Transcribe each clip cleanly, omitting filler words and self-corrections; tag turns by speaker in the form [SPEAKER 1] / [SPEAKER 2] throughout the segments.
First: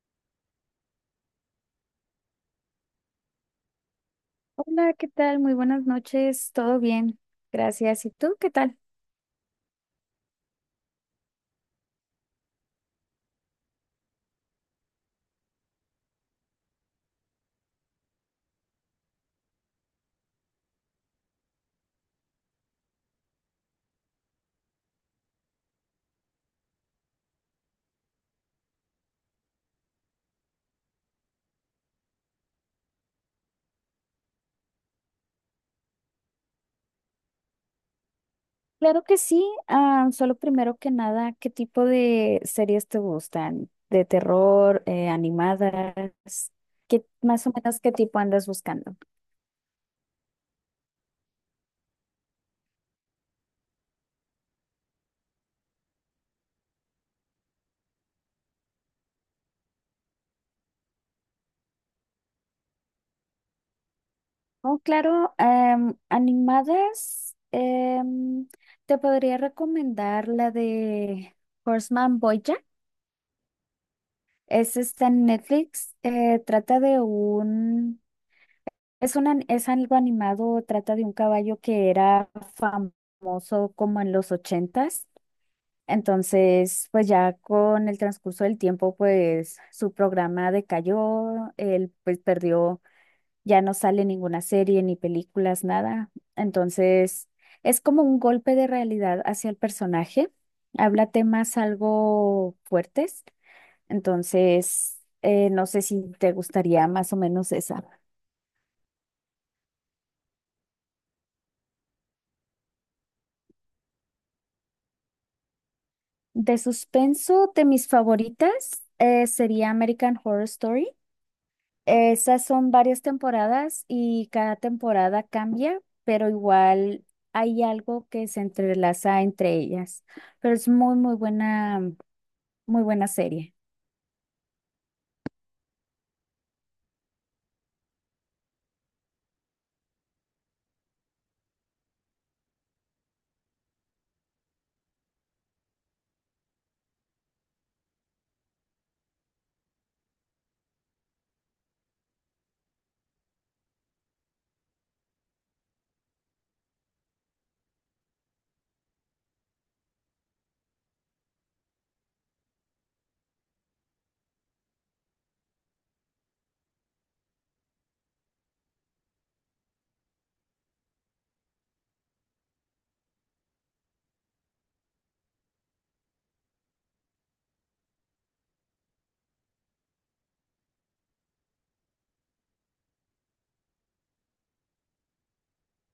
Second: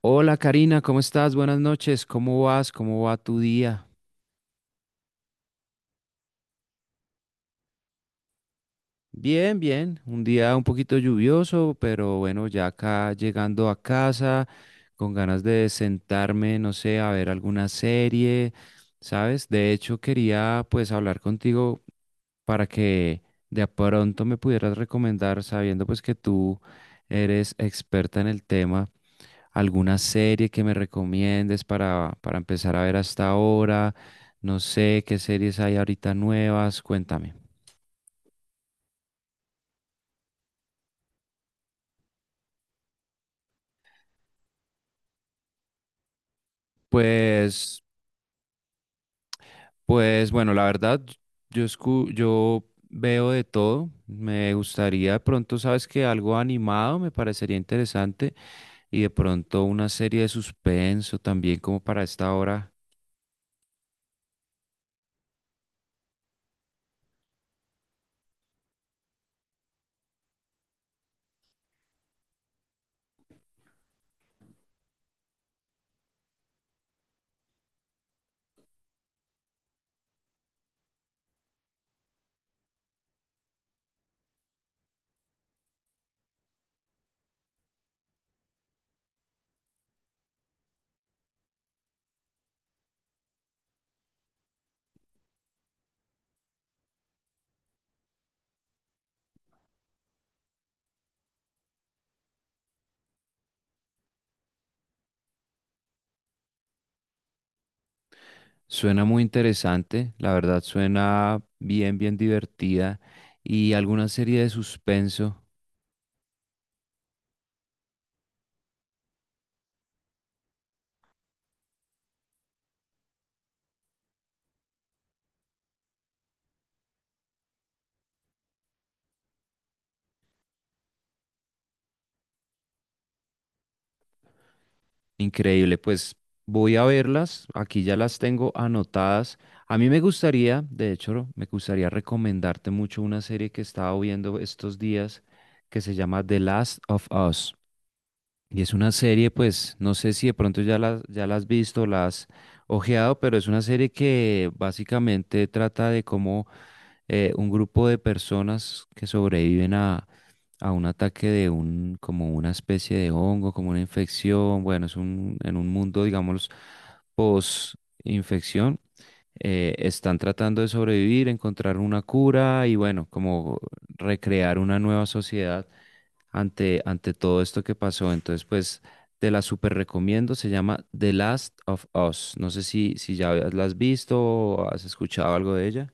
[SPEAKER 1] Hola, Karina, ¿cómo estás? Buenas noches, ¿cómo vas? ¿Cómo va tu día?
[SPEAKER 2] Hola, ¿qué tal? Muy buenas noches, todo bien, gracias. ¿Y tú qué tal?
[SPEAKER 1] Bien, bien, un día un poquito lluvioso, pero bueno, ya acá llegando a casa, con ganas de sentarme, no sé, a ver alguna serie, ¿sabes? De hecho, quería pues hablar contigo para que de pronto me pudieras recomendar, sabiendo pues que tú eres experta en el tema. Alguna serie que me recomiendes para empezar a ver hasta ahora. No sé qué series hay ahorita nuevas, cuéntame.
[SPEAKER 2] Claro que sí, ah, solo primero que nada, ¿qué tipo de series te gustan? ¿De terror, animadas? ¿Qué más o menos
[SPEAKER 1] Pues,
[SPEAKER 2] qué tipo andas buscando?
[SPEAKER 1] pues bueno, la verdad, yo veo de todo. Me gustaría de pronto, sabes que algo animado me parecería interesante y de pronto una serie de suspenso también como para esta hora.
[SPEAKER 2] Oh, claro, animadas, te podría recomendar la de Horseman Bojack. Es está en Netflix, trata de un. Es algo animado, trata de un caballo que era famoso como en los ochentas. Entonces, pues ya con el transcurso del tiempo, pues su programa decayó, él pues perdió, ya no sale ninguna serie, ni películas, nada. Entonces, es como un golpe de realidad hacia el personaje. Habla temas algo fuertes. Entonces, no sé si te gustaría más o menos esa.
[SPEAKER 1] Suena muy interesante, la verdad suena bien, bien divertida y alguna serie de suspenso.
[SPEAKER 2] De suspenso, de mis favoritas sería American Horror Story. Esas son varias temporadas y cada temporada cambia, pero igual hay algo que se entrelaza entre ellas. Pero es muy, muy buena serie.
[SPEAKER 1] Increíble, pues voy a verlas, aquí ya las tengo anotadas. A mí me gustaría, de hecho, me gustaría recomendarte mucho una serie que estaba viendo estos días que se llama The Last of Us. Y es una serie, pues, no sé si de pronto ya la has visto, la has ojeado, pero es una serie que básicamente trata de cómo un grupo de personas que sobreviven a un ataque de un, como una especie de hongo, como una infección, bueno, es un, en un mundo, digamos, post-infección, están tratando de sobrevivir, encontrar una cura y bueno, como recrear una nueva sociedad ante todo esto que pasó. Entonces, pues… Te la super recomiendo, se llama The Last of Us. No sé si ya la has visto o has escuchado algo de ella.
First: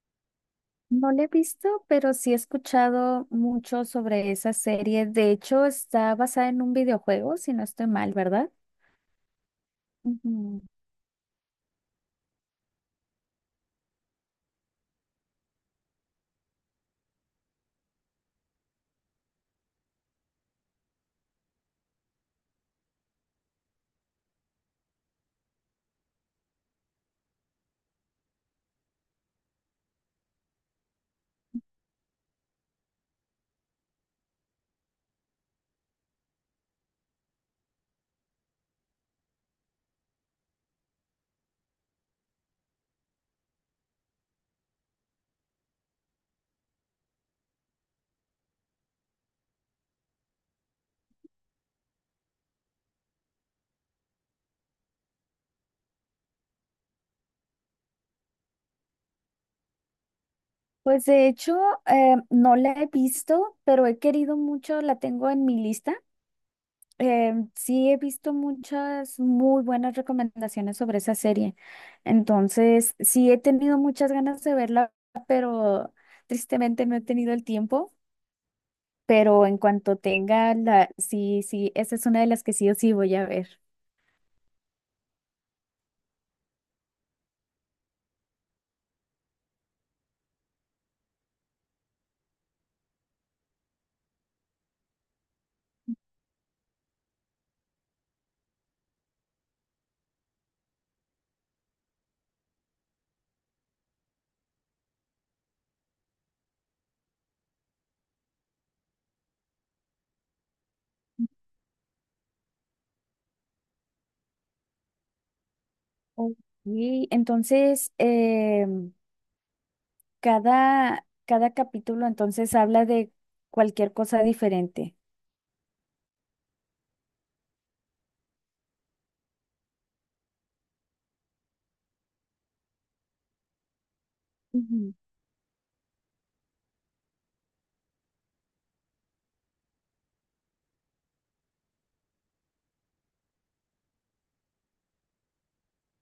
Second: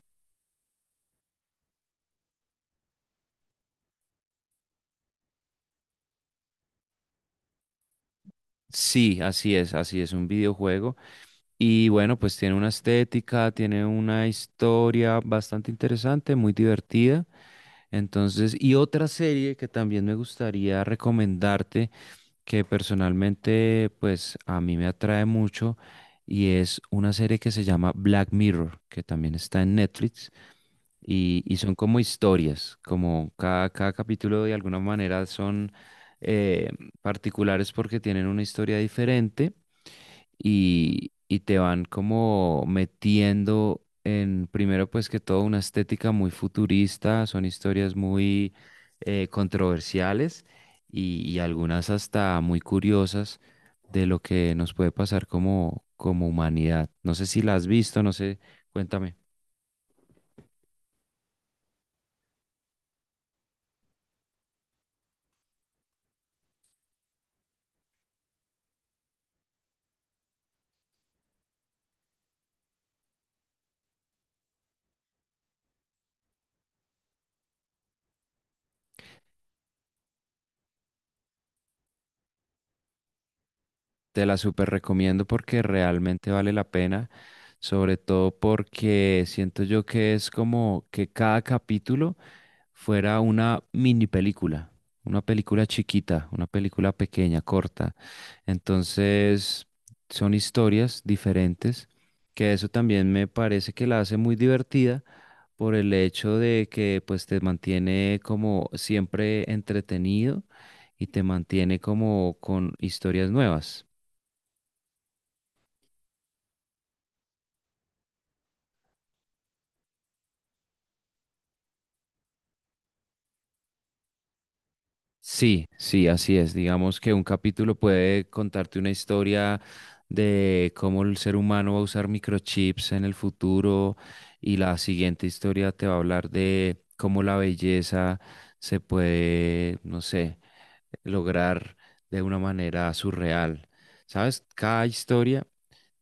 [SPEAKER 2] No la he visto, pero sí he escuchado mucho sobre esa serie. De hecho, está basada en un videojuego, si no estoy mal, ¿verdad?
[SPEAKER 1] Sí, así es un
[SPEAKER 2] Ujú.
[SPEAKER 1] videojuego. Y bueno, pues tiene una estética, tiene una historia bastante interesante, muy divertida. Entonces, y otra serie que también me gustaría recomendarte, que personalmente, pues a mí me atrae mucho, y es una serie que se llama Black Mirror, que también está en Netflix, y son como historias, como cada capítulo de alguna manera son eh, particulares porque tienen una historia diferente y te van como metiendo en, primero pues que todo, una estética muy futurista, son historias muy controversiales y algunas hasta muy curiosas de lo que nos puede pasar como, como humanidad. No sé si la has visto, no sé, cuéntame.
[SPEAKER 2] Pues de hecho, no la he visto, pero he querido mucho, la tengo en mi lista. Sí he visto muchas muy buenas recomendaciones sobre esa serie. Entonces, sí he tenido muchas ganas de verla, pero tristemente no he tenido el tiempo. Pero en cuanto tenga la, sí, sí, esa es una de las que sí o sí voy a ver.
[SPEAKER 1] Te la súper recomiendo porque realmente vale la pena, sobre todo porque siento yo que es como que cada capítulo fuera una mini película, una película chiquita, una película pequeña, corta. Entonces, son historias diferentes, que eso también me parece que la hace muy divertida por el hecho de que pues te mantiene como siempre entretenido y te mantiene como con historias nuevas.
[SPEAKER 2] Ok, entonces, em, cada capítulo entonces habla de cualquier cosa diferente.
[SPEAKER 1] Sí, sí, así es. Digamos que un capítulo puede contarte una historia de cómo el ser humano va a usar microchips en el futuro y la
[SPEAKER 2] Ujú,
[SPEAKER 1] siguiente historia te va a hablar de cómo la belleza se puede, no sé, lograr de una manera surreal. ¿Sabes? Cada historia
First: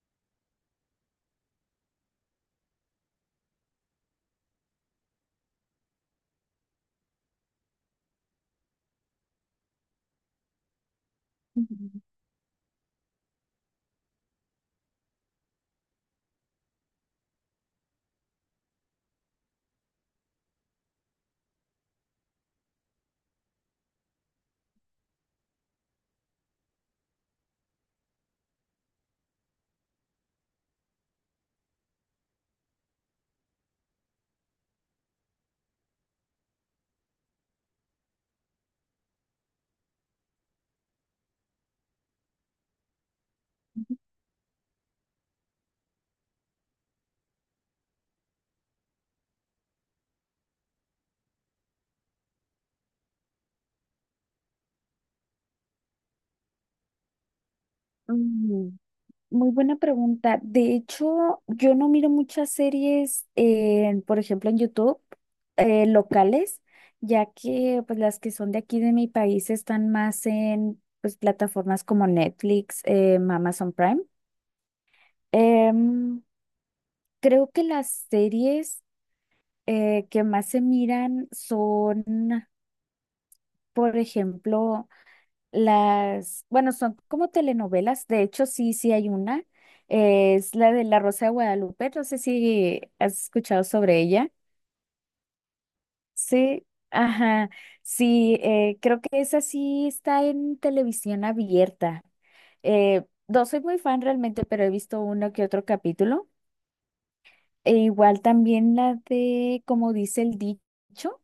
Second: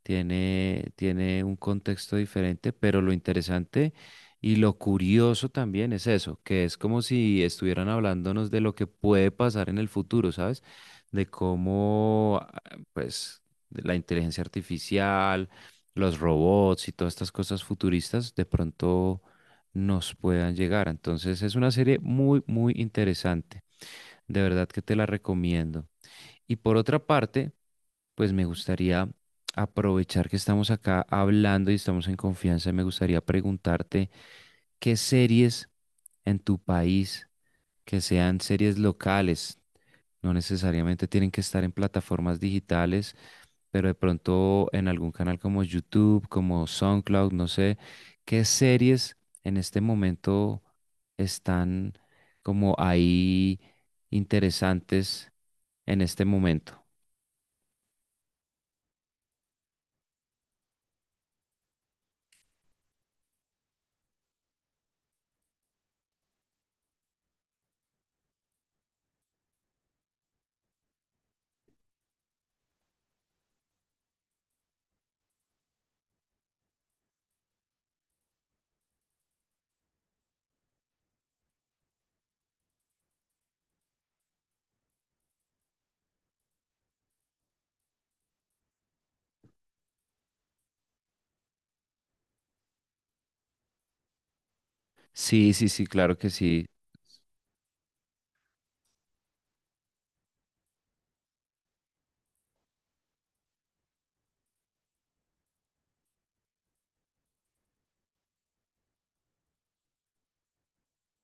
[SPEAKER 1] tiene, tiene un contexto diferente, pero lo interesante y lo curioso también es eso, que es como si estuvieran hablándonos de lo que puede pasar en el futuro, ¿sabes? De
[SPEAKER 2] ujú.
[SPEAKER 1] cómo, ah, pues, de la inteligencia artificial, los robots y todas estas cosas futuristas de pronto nos puedan llegar. Entonces es una serie muy, muy interesante. De verdad que te la recomiendo. Y por otra parte, pues me gustaría aprovechar que estamos acá hablando y estamos en confianza, me gustaría preguntarte qué series en tu país, que sean series locales, no necesariamente tienen que estar en plataformas digitales, pero de pronto en algún canal como YouTube, como SoundCloud, no sé, qué series en este momento están como ahí interesantes en este momento.
[SPEAKER 2] Mm, muy buena pregunta. De hecho, yo no miro muchas series, en, por ejemplo, en YouTube, locales, ya que pues, las que son de aquí de mi país están más en pues, plataformas como Netflix, Amazon Prime. Em, creo que las series que más se miran son, por ejemplo, las, bueno, son como telenovelas, de hecho sí, sí hay una, es la de La Rosa de Guadalupe, no sé si has escuchado sobre ella.
[SPEAKER 1] Sí, sí, sí, claro que sí.
[SPEAKER 2] Sí, ajá, sí, creo que esa sí está en televisión abierta. No soy muy fan realmente, pero he visto uno que otro capítulo. E igual también la de Como dice el dicho.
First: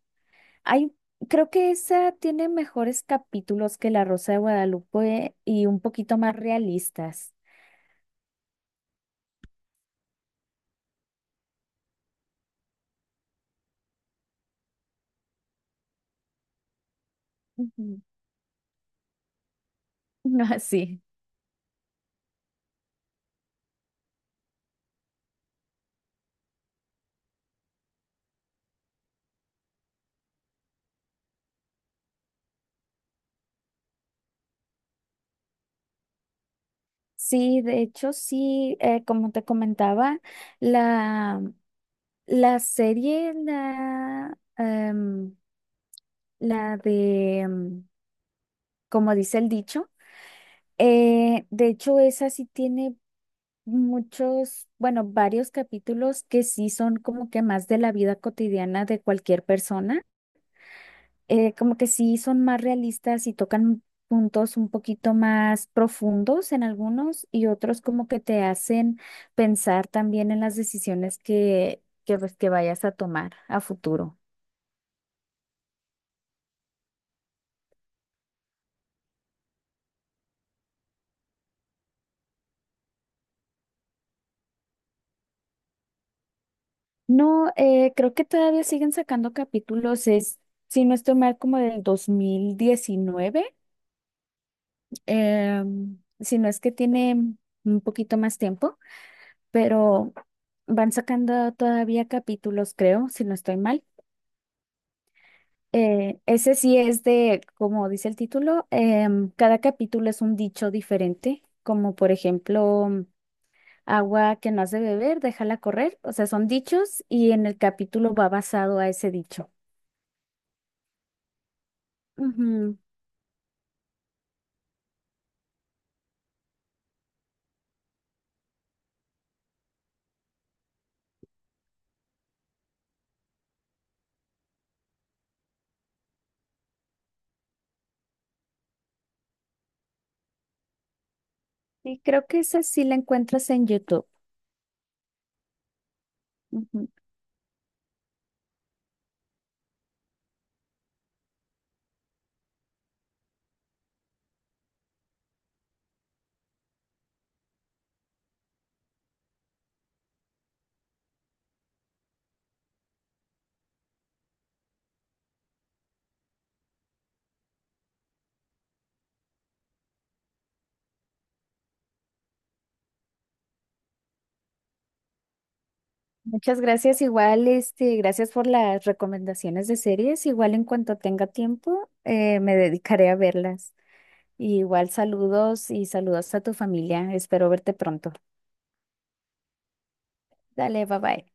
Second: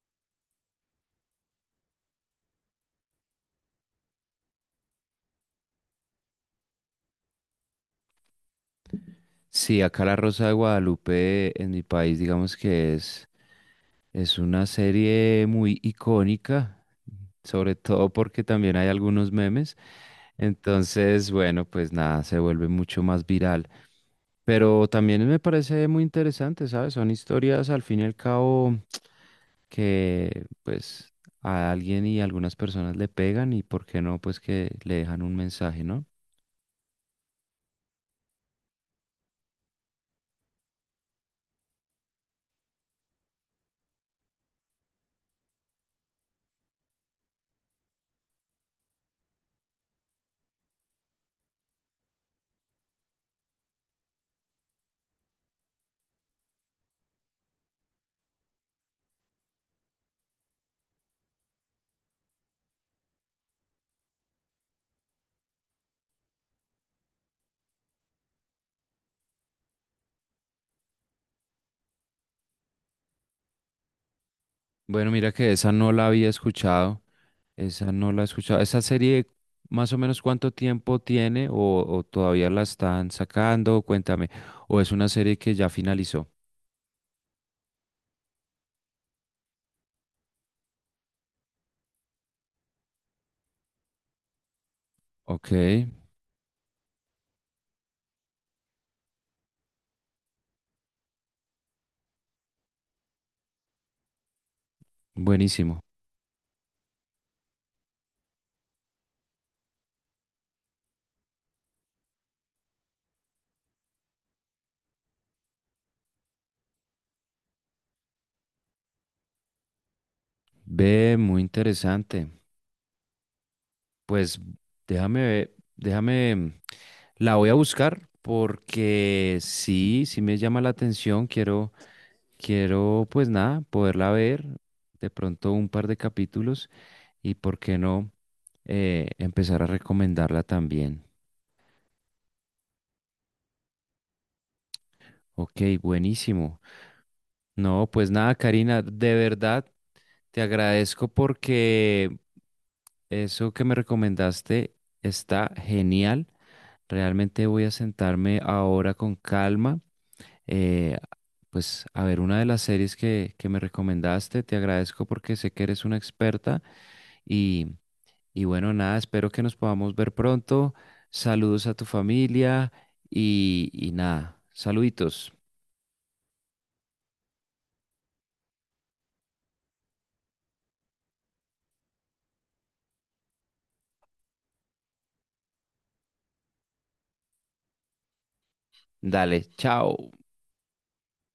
[SPEAKER 2] Hay, creo que esa tiene mejores capítulos que La Rosa de Guadalupe y un poquito más realistas.
[SPEAKER 1] Sí, acá La Rosa de Guadalupe en mi país, digamos que es una serie muy icónica, sobre
[SPEAKER 2] Ujú.
[SPEAKER 1] todo porque también hay algunos memes.
[SPEAKER 2] Ah, sí.
[SPEAKER 1] Entonces, bueno, pues nada, se vuelve mucho más viral. Pero también me parece muy interesante, ¿sabes? Son historias al fin y al cabo que pues a alguien y algunas personas le pegan y por qué no, pues que le dejan un mensaje, ¿no?
[SPEAKER 2] Sí, de hecho, sí, como te comentaba, la, la serie, la, em, la de, em, como dice el dicho, de hecho, esa sí tiene muchos, bueno, varios capítulos que sí son como que más de la vida cotidiana de cualquier persona. Eh, como que sí son más realistas y tocan puntos un poquito más profundos en algunos y otros como que te hacen pensar también en las decisiones pues, que vayas a tomar a futuro.
[SPEAKER 1] Bueno, mira que esa no la había escuchado. Esa no la he escuchado. ¿Esa serie más o menos cuánto tiempo tiene o todavía la están sacando? Cuéntame. ¿O es una serie que ya finalizó?
[SPEAKER 2] No, creo que todavía siguen sacando capítulos, es, si no estoy mal, como del 2019,
[SPEAKER 1] Ok,
[SPEAKER 2] si no es que tiene un poquito más tiempo, pero van sacando todavía capítulos, creo, si no estoy mal.
[SPEAKER 1] buenísimo.
[SPEAKER 2] Ese sí es de, como dice el título, cada capítulo es un dicho diferente, como por ejemplo, mm, agua que no has de beber, déjala correr. O sea, son dichos y en el capítulo va basado a ese dicho.
[SPEAKER 1] Ve, muy interesante.
[SPEAKER 2] Ujú.
[SPEAKER 1] Pues déjame ver, déjame, la voy a buscar porque sí, sí me llama la atención. Quiero, pues nada, poderla ver. De pronto un par de capítulos y por qué no empezar a recomendarla también.
[SPEAKER 2] Y creo que esa sí la encuentras en YouTube.
[SPEAKER 1] Ok, buenísimo.
[SPEAKER 2] Ujú.
[SPEAKER 1] No, pues nada, Karina, de verdad te agradezco porque eso que me recomendaste está genial. Realmente voy a sentarme ahora con calma, eh, pues a ver una de las series que me recomendaste. Te agradezco porque sé que eres una experta y, y bueno, nada, espero que nos podamos ver pronto. Saludos a tu familia y nada, saluditos.
[SPEAKER 2] Muchas gracias, igual, este, gracias por las recomendaciones de series. Igual en cuanto tenga tiempo, me dedicaré a verlas. Y igual saludos y saludos a tu familia. Espero verte pronto.
[SPEAKER 1] Dale, chao.
[SPEAKER 2] Dale, bye bye.